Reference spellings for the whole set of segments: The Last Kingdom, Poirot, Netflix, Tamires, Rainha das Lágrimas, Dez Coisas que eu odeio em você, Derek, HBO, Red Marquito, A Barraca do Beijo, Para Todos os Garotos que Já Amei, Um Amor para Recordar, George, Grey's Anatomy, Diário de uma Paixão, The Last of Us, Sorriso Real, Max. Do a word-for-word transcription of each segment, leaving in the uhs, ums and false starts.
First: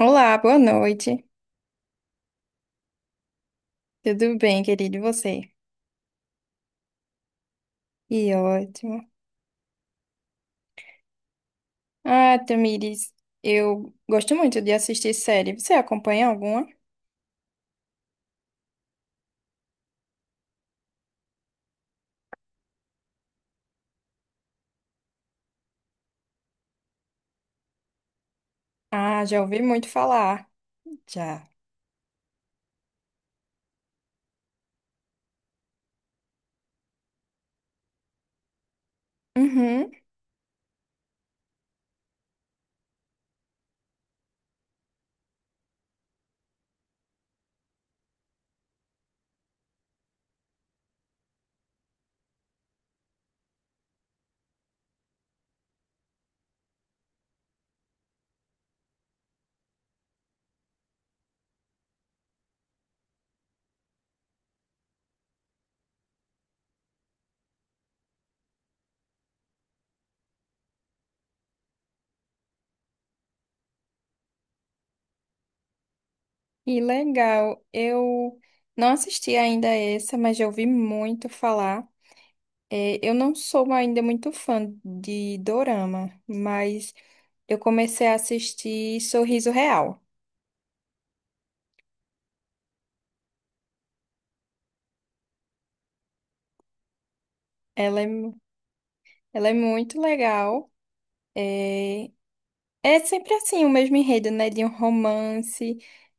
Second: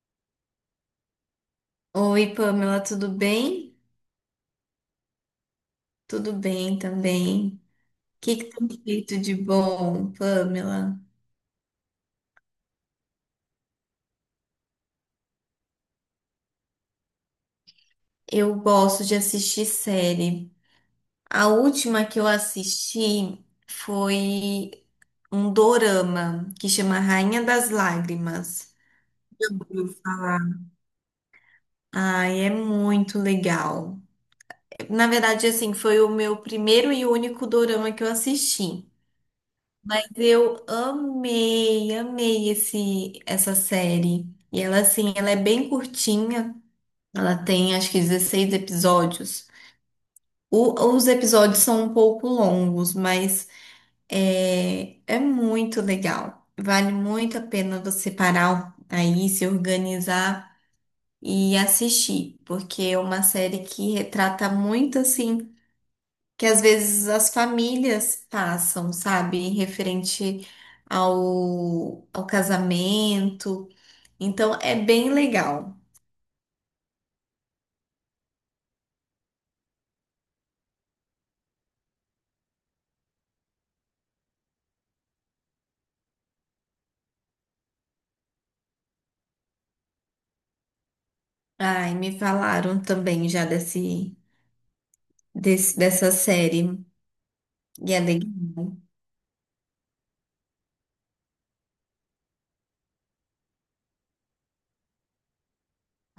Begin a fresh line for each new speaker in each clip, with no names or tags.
Olá, boa noite.
Oi, Pamela, tudo bem?
Tudo bem, querido, e você?
Tudo bem também. O
E
que que tem
ótimo.
feito de bom, Pamela?
Ah, Tamires, eu gosto muito de assistir série. Você acompanha alguma?
Eu gosto de assistir série. A última que eu assisti foi um dorama que chama Rainha das Lágrimas.
Ah, já ouvi muito
Ouviu falar.
falar. Já.
Ai, é muito legal. Na verdade, assim, foi o meu primeiro e único dorama que eu assisti.
Uhum.
Eu amei, amei esse, essa série. E ela, assim, ela é bem curtinha. Ela tem, acho que, dezesseis episódios. O- os episódios são um pouco longos, mas é, é muito legal. Vale muito a pena você parar aí, se organizar e assistir, porque é uma série que retrata muito, assim, que às vezes as famílias passam, sabe, referente ao, ao casamento. Então é bem legal.
E legal. Eu não assisti ainda essa, mas já ouvi muito falar. É, eu não sou ainda muito fã de dorama, mas eu comecei a assistir Sorriso Real.
Ai, me falaram também já desse, desse dessa série. E
Ela
é
é, mu-
legal.
ela é muito legal. É, É sempre assim, o mesmo enredo, né? De um romance,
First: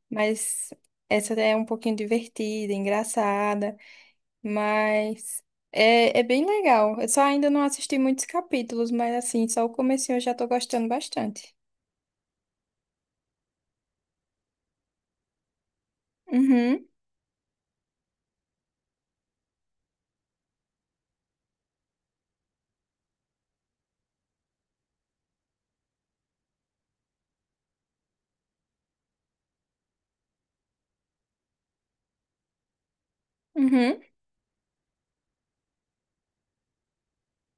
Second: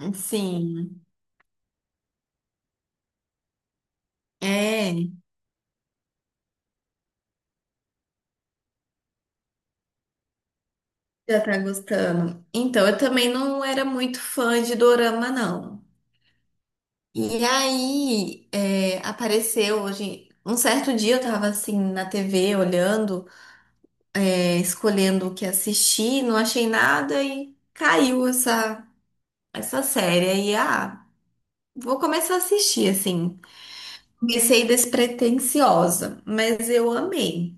mas
Sim,
essa é um pouquinho divertida, engraçada,
é,
mas é, é bem legal. Eu só ainda não assisti muitos capítulos, mas assim, só o comecinho eu já tô gostando
já
bastante.
tá gostando. Então, eu também não era muito fã de dorama, não.
Uhum,
E aí, é, apareceu hoje, um certo dia eu tava assim na T V olhando. É, escolhendo o que assistir, não achei nada e caiu essa, essa série. Aí, ah, vou começar a assistir, assim.
uhum,
Comecei despretensiosa, mas eu amei.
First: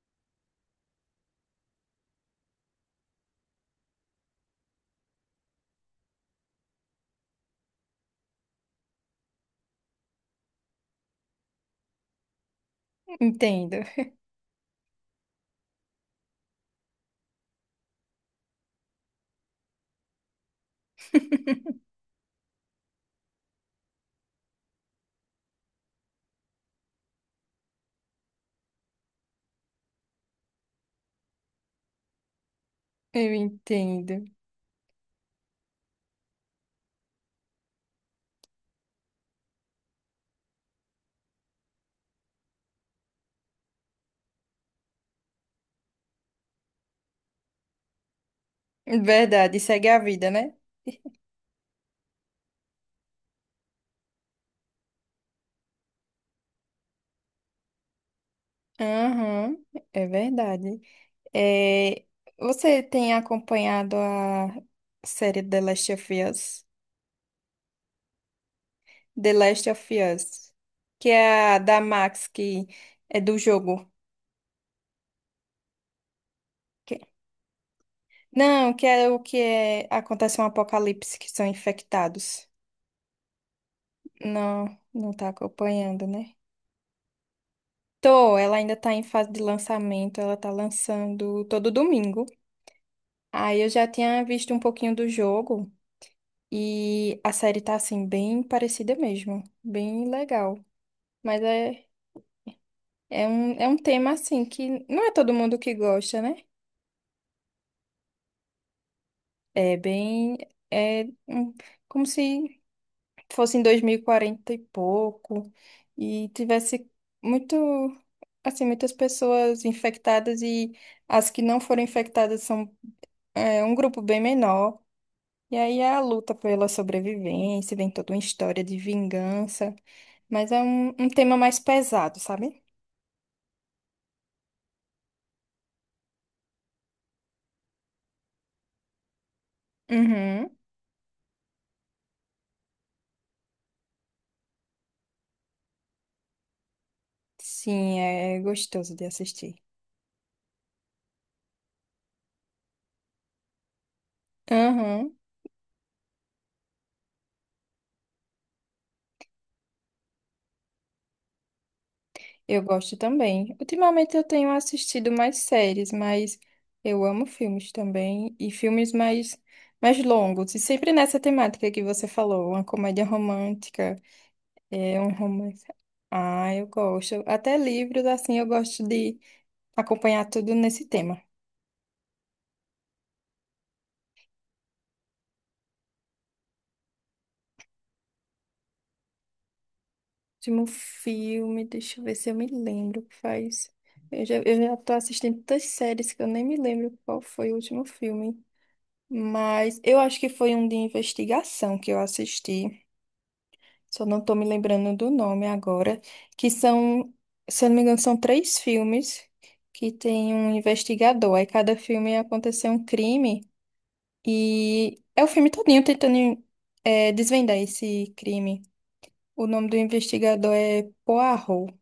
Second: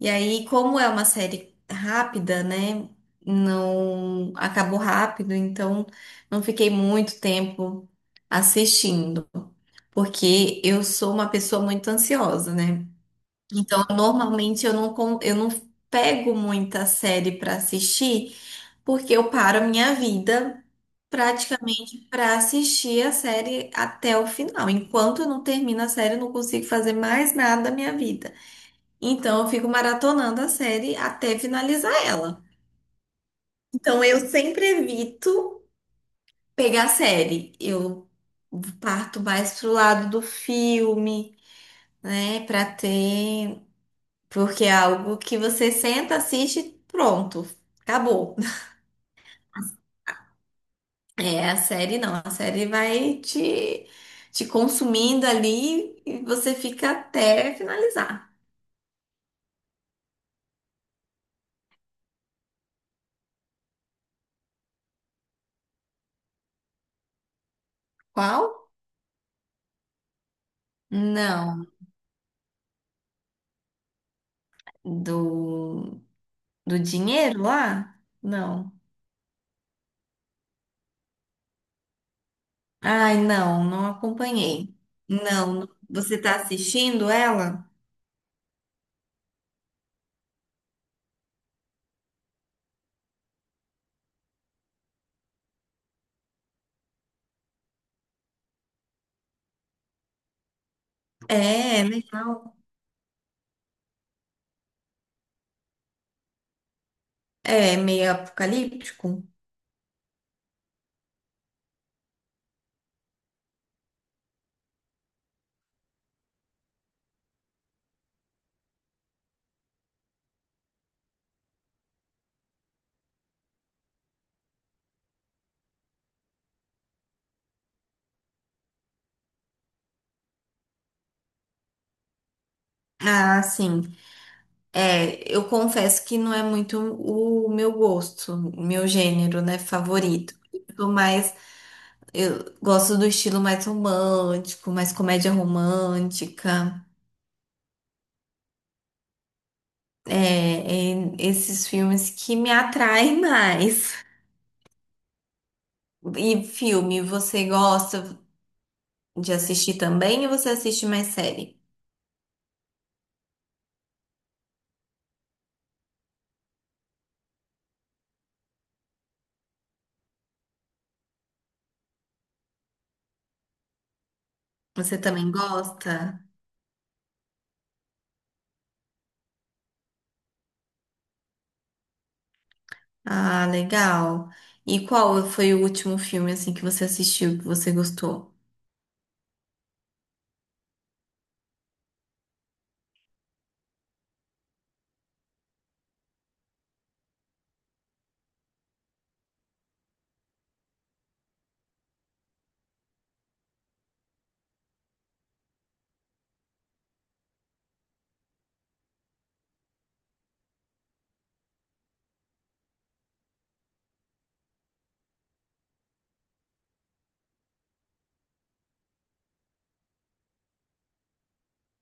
E aí, como é uma série rápida, né? Não acabou rápido, então não fiquei muito tempo assistindo, porque eu sou uma pessoa muito ansiosa, né?
entendo.
Então, normalmente eu não, con- eu não pego muita série para assistir, porque eu paro a minha vida praticamente para assistir a série até o final. Enquanto eu não termino a série, eu não consigo fazer mais nada da minha vida. Então eu fico maratonando a série até finalizar ela.
Eu
Então
entendo.
eu sempre evito pegar série. Eu parto mais pro lado do filme, né, para ter, porque é algo que você senta, assiste, pronto, acabou.
Verdade, segue a vida, né?
É, a série não, a série vai te, te consumindo ali e você fica até finalizar.
Aham, é verdade. É, você tem acompanhado a série The Last of Us?
Qual?
The Last of Us, que é a
Não.
da Max, que é do jogo.
Do, do
Que-
dinheiro lá?
Não,
Não.
que é o que é... acontece um apocalipse, que são infectados.
Ai, não, não acompanhei.
Não, não tá
Não,
acompanhando,
você
né?
tá assistindo ela?
Tô, ela ainda tá em fase de lançamento, ela tá lançando todo domingo. Aí eu já tinha visto um pouquinho do jogo e a série tá assim, bem parecida mesmo, bem legal. Mas
É,
é,
né?
é um, é um tema assim que não é todo mundo que gosta, né?
É meio apocalíptico.
É bem. É hum, como se fosse em dois mil e quarenta e pouco, e tivesse muito. Assim, muitas pessoas infectadas, e as que não foram infectadas são é, um grupo bem menor. E aí é a luta pela sobrevivência, vem toda uma história de vingança, mas é um, um tema mais pesado, sabe?
Ah, sim. É, eu confesso que não é muito o meu gosto, meu gênero, né, favorito.
Uhum.
Eu sou mais. Eu gosto do estilo mais romântico, mais comédia romântica.
Sim, é gostoso de assistir.
É, é esses filmes que me atraem mais.
Uhum.
E filme, você gosta de assistir também ou você assiste mais série?
Eu gosto também. Ultimamente eu tenho assistido mais séries, mas eu amo filmes também e filmes mais mais longos. E sempre nessa temática que você falou, uma comédia romântica,
Você
é um
também
romance.
gosta?
Ah, eu gosto. Até livros assim eu gosto de acompanhar tudo nesse tema.
Ah, legal. E qual foi o último filme assim que você assistiu que você gostou?
Último filme, deixa eu ver se eu me lembro que faz. Eu já, eu já tô assistindo tantas séries que eu nem me lembro qual foi o último filme. Mas eu acho que foi um de investigação que eu assisti. Só não tô me lembrando do nome agora. Que são, se eu não me engano, são três filmes que tem um investigador. Aí cada filme aconteceu um crime. E é o filme todinho tentando eh, desvendar esse crime. O nome do investigador é Poirot.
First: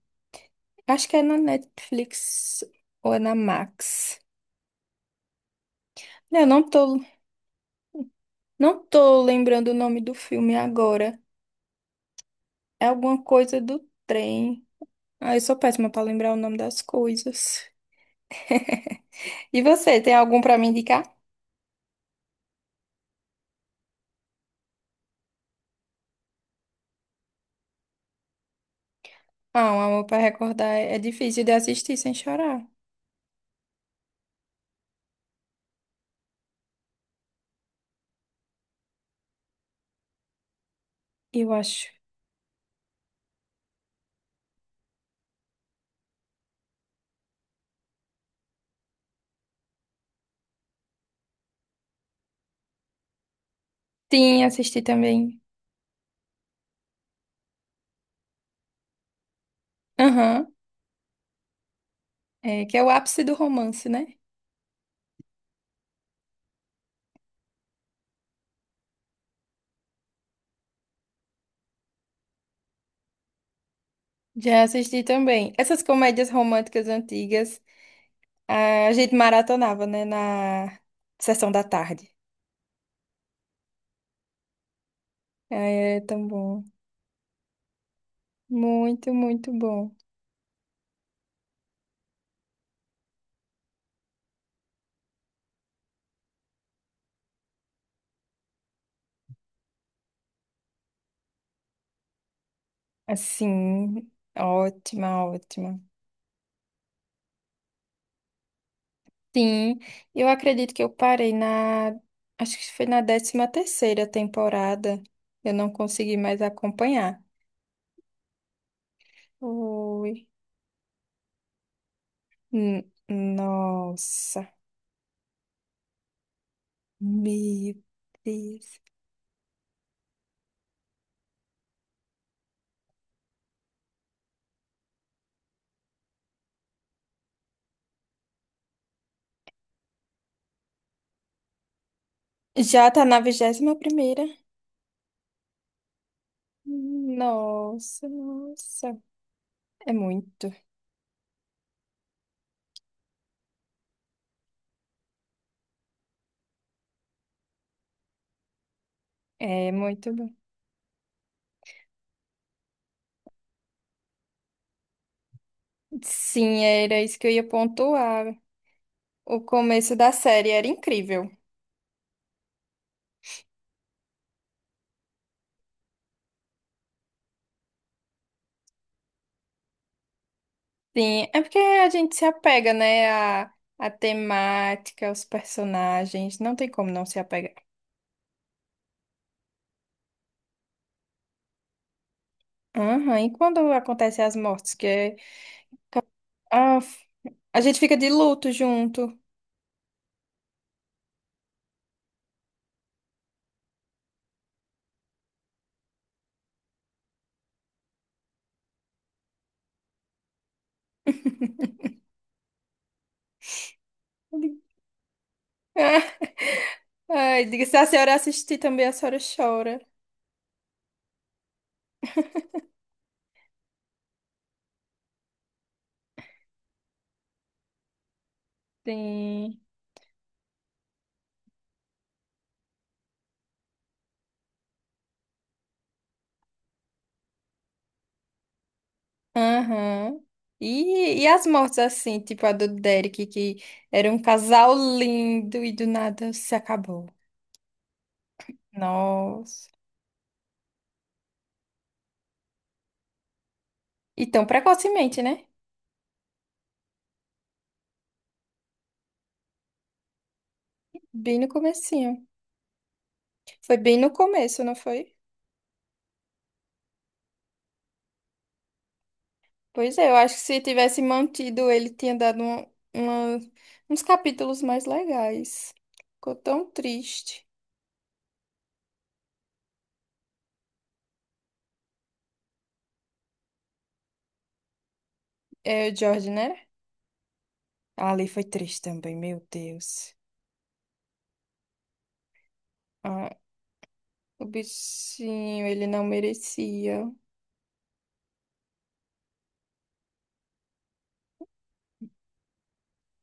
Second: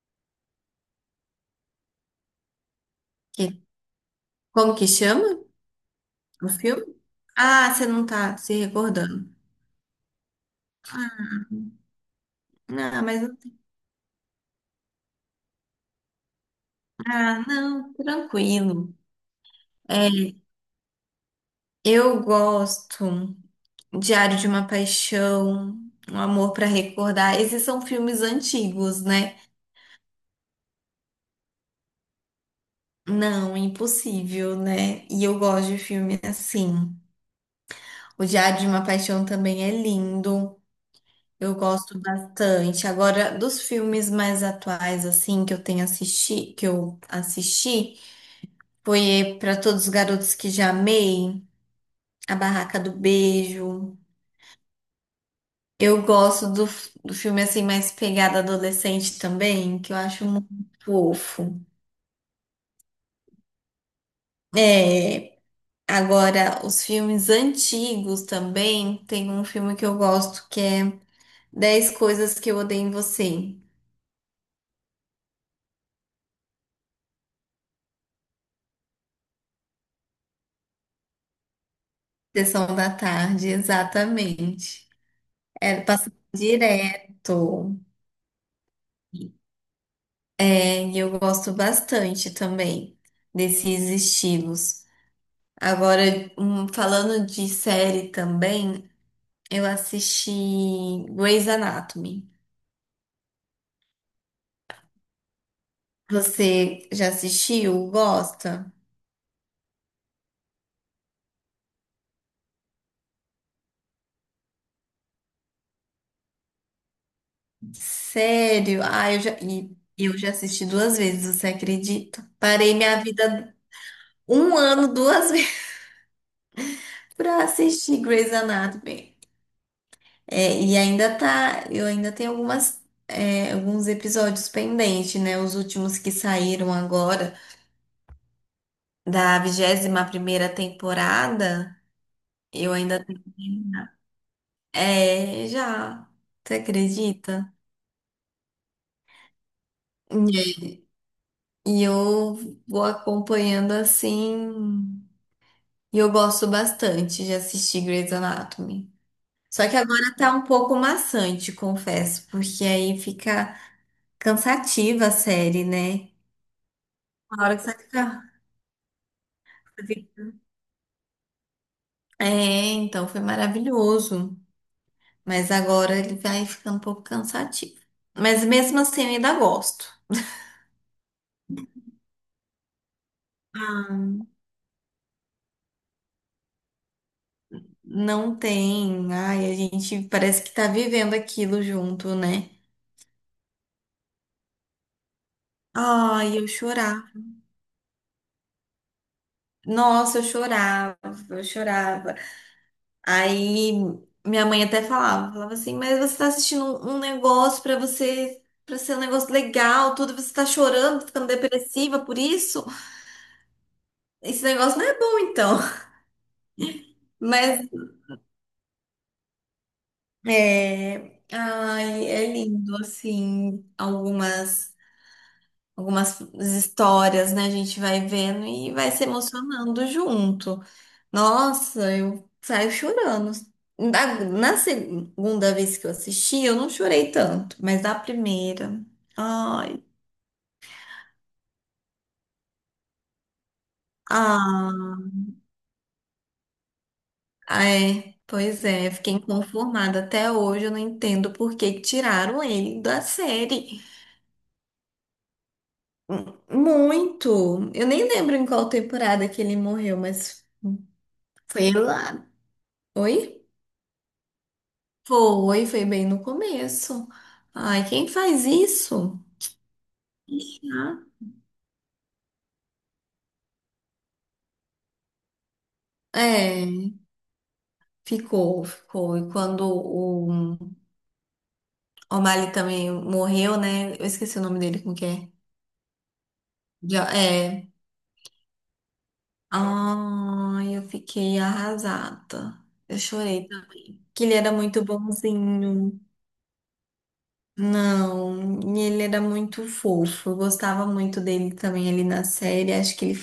Acho que é na Netflix ou é na
Que-
Max.
como que chama
Eu
o
não
filme?
tô,
Ah, você não tá se
não tô
recordando.
lembrando o nome do filme agora. É
Ah,
alguma
mas
coisa do trem. Ah, eu sou péssima pra lembrar o nome das
ah,
coisas.
não, tranquilo.
E você,
É,
tem algum pra me indicar?
eu gosto Diário de uma Paixão, Um Amor para Recordar. Esses são filmes antigos, né?
Ah, um amor pra recordar é é difícil de assistir sem chorar,
Não, impossível, né? E eu gosto de filme assim. O Diário de uma Paixão também é lindo.
eu
Eu
acho.
gosto bastante. Agora, dos filmes mais atuais, assim, que eu tenho assisti, que eu assisti, foi Para Todos os Garotos que Já Amei, A Barraca do Beijo.
Sim, assisti também.
Eu gosto do, f- do filme assim mais pegada adolescente também, que eu acho
Aham.
muito fofo.
É, que é o ápice do romance, né?
É, agora os filmes antigos também, tem um filme que eu gosto que é Dez Coisas que eu Odeio em Você.
Já assisti também. Essas comédias românticas antigas, a gente maratonava, né, na sessão da tarde.
Sessão da tarde, exatamente. É,
É
passa
tão bom.
direto.
Muito, muito bom.
É, e eu gosto bastante também desses estilos. Agora, hum, falando de série também, eu assisti Grey's Anatomy.
Assim, ótima, ótima.
Você já assistiu? Gosta?
Sim, eu acredito que eu parei na, acho que foi na décima terceira temporada. Eu não consegui mais acompanhar.
Sério? Ah, eu já, e eu
Ui,
já assisti duas vezes, você acredita? Parei
N-
minha vida
nossa,
um ano, duas vezes, pra
meu
assistir Grey's
Deus.
Anatomy. É, e ainda tá, eu ainda tenho algumas, é, alguns episódios pendentes, né? Os últimos que saíram agora da vigésima primeira temporada, eu
Já
ainda
tá na
tenho.
vigésima primeira.
É, já. Você acredita?
Nossa, nossa. É muito,
E e eu vou acompanhando assim. E eu gosto bastante de assistir Grey's Anatomy. Só
é
que
muito
agora
bom.
tá um pouco maçante, confesso, porque aí fica cansativa a série, né?
Sim, era isso que eu
Uma
ia
hora que você fica.
pontuar. O começo da série era incrível.
É, então foi maravilhoso. Mas agora ele vai ficando um pouco cansativo. Mas mesmo assim eu ainda gosto.
Sim, é porque a gente se apega, né, à, à
Ah,
temática, aos personagens, não tem como não se apegar.
não tem. Ai, a gente parece que tá vivendo aquilo junto, né?
Aham, e quando acontecem as mortes, que é...
Ai, eu
Ah,
chorar.
a gente fica de luto junto.
Nossa, eu chorava, eu chorava. Aí minha mãe até falava, falava assim, mas você tá assistindo um, um negócio pra você, para ser um negócio legal, tudo, você tá chorando, tá ficando depressiva por isso? Esse negócio não é bom então.
Ai,
Mas
diga, se a senhora assistir também, a senhora chora.
é, ai, é lindo assim, algumas algumas histórias, né? A gente vai vendo e vai se
Sim.
emocionando junto. Nossa, eu saio chorando. Na, na segunda vez que eu assisti, eu não chorei tanto, mas na primeira. Ai,
Aham. E, e as mortes assim, tipo a do Derek, que era um casal
ah,
lindo e do nada se acabou.
é. Pois é, fiquei
Nossa.
inconformada. Até hoje eu não entendo por que que tiraram ele da série.
E tão precocemente, né?
M- muito. Eu nem lembro em qual temporada que ele morreu, mas
Bem no
foi lá.
comecinho.
Oi?
Foi bem no começo, não foi?
Foi, foi bem no começo. Ai, quem faz isso?
Pois é, eu acho que se
Ah.
tivesse mantido, ele tinha dado uma- uma- uns capítulos mais legais. Ficou tão
É.
triste.
Ficou, ficou. E quando o O'Malley também morreu, né? Eu esqueci o nome dele, como que é?
É o George, né?
Jo- é.
Ah, Ali foi triste também, meu Deus.
Ai, eu fiquei arrasada. Eu
Ah,
chorei. Que ele
o
era muito
bichinho, ele
bonzinho.
não merecia.
Não, e ele era muito fofo. Eu gostava muito dele também ali na série. Acho que ele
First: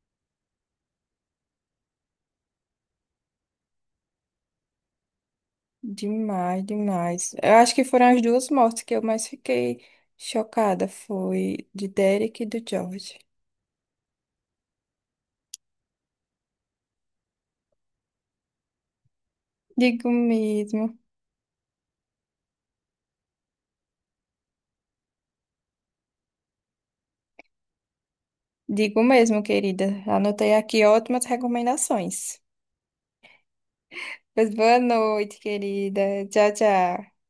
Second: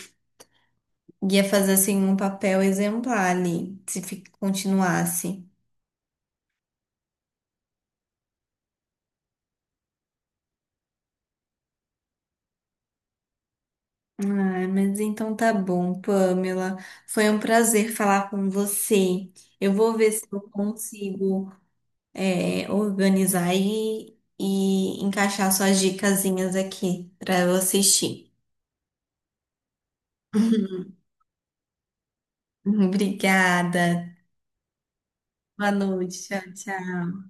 ia fazer assim um papel exemplar ali, se fi- continuasse.
Demais, demais. Eu acho que foram as duas mortes que eu mais fiquei chocada. Foi de Derek e do George.
Ah, mas então tá bom, Pamela. Foi um prazer falar com você. Eu vou
Digo
ver se eu
mesmo.
consigo, é, organizar e, e encaixar suas dicasinhas aqui para eu assistir.
Digo mesmo, querida. Anotei aqui ótimas recomendações.
Obrigada.
Pois boa noite,
Boa
querida.
noite. Tchau,
Tchau,
tchau.
tchau.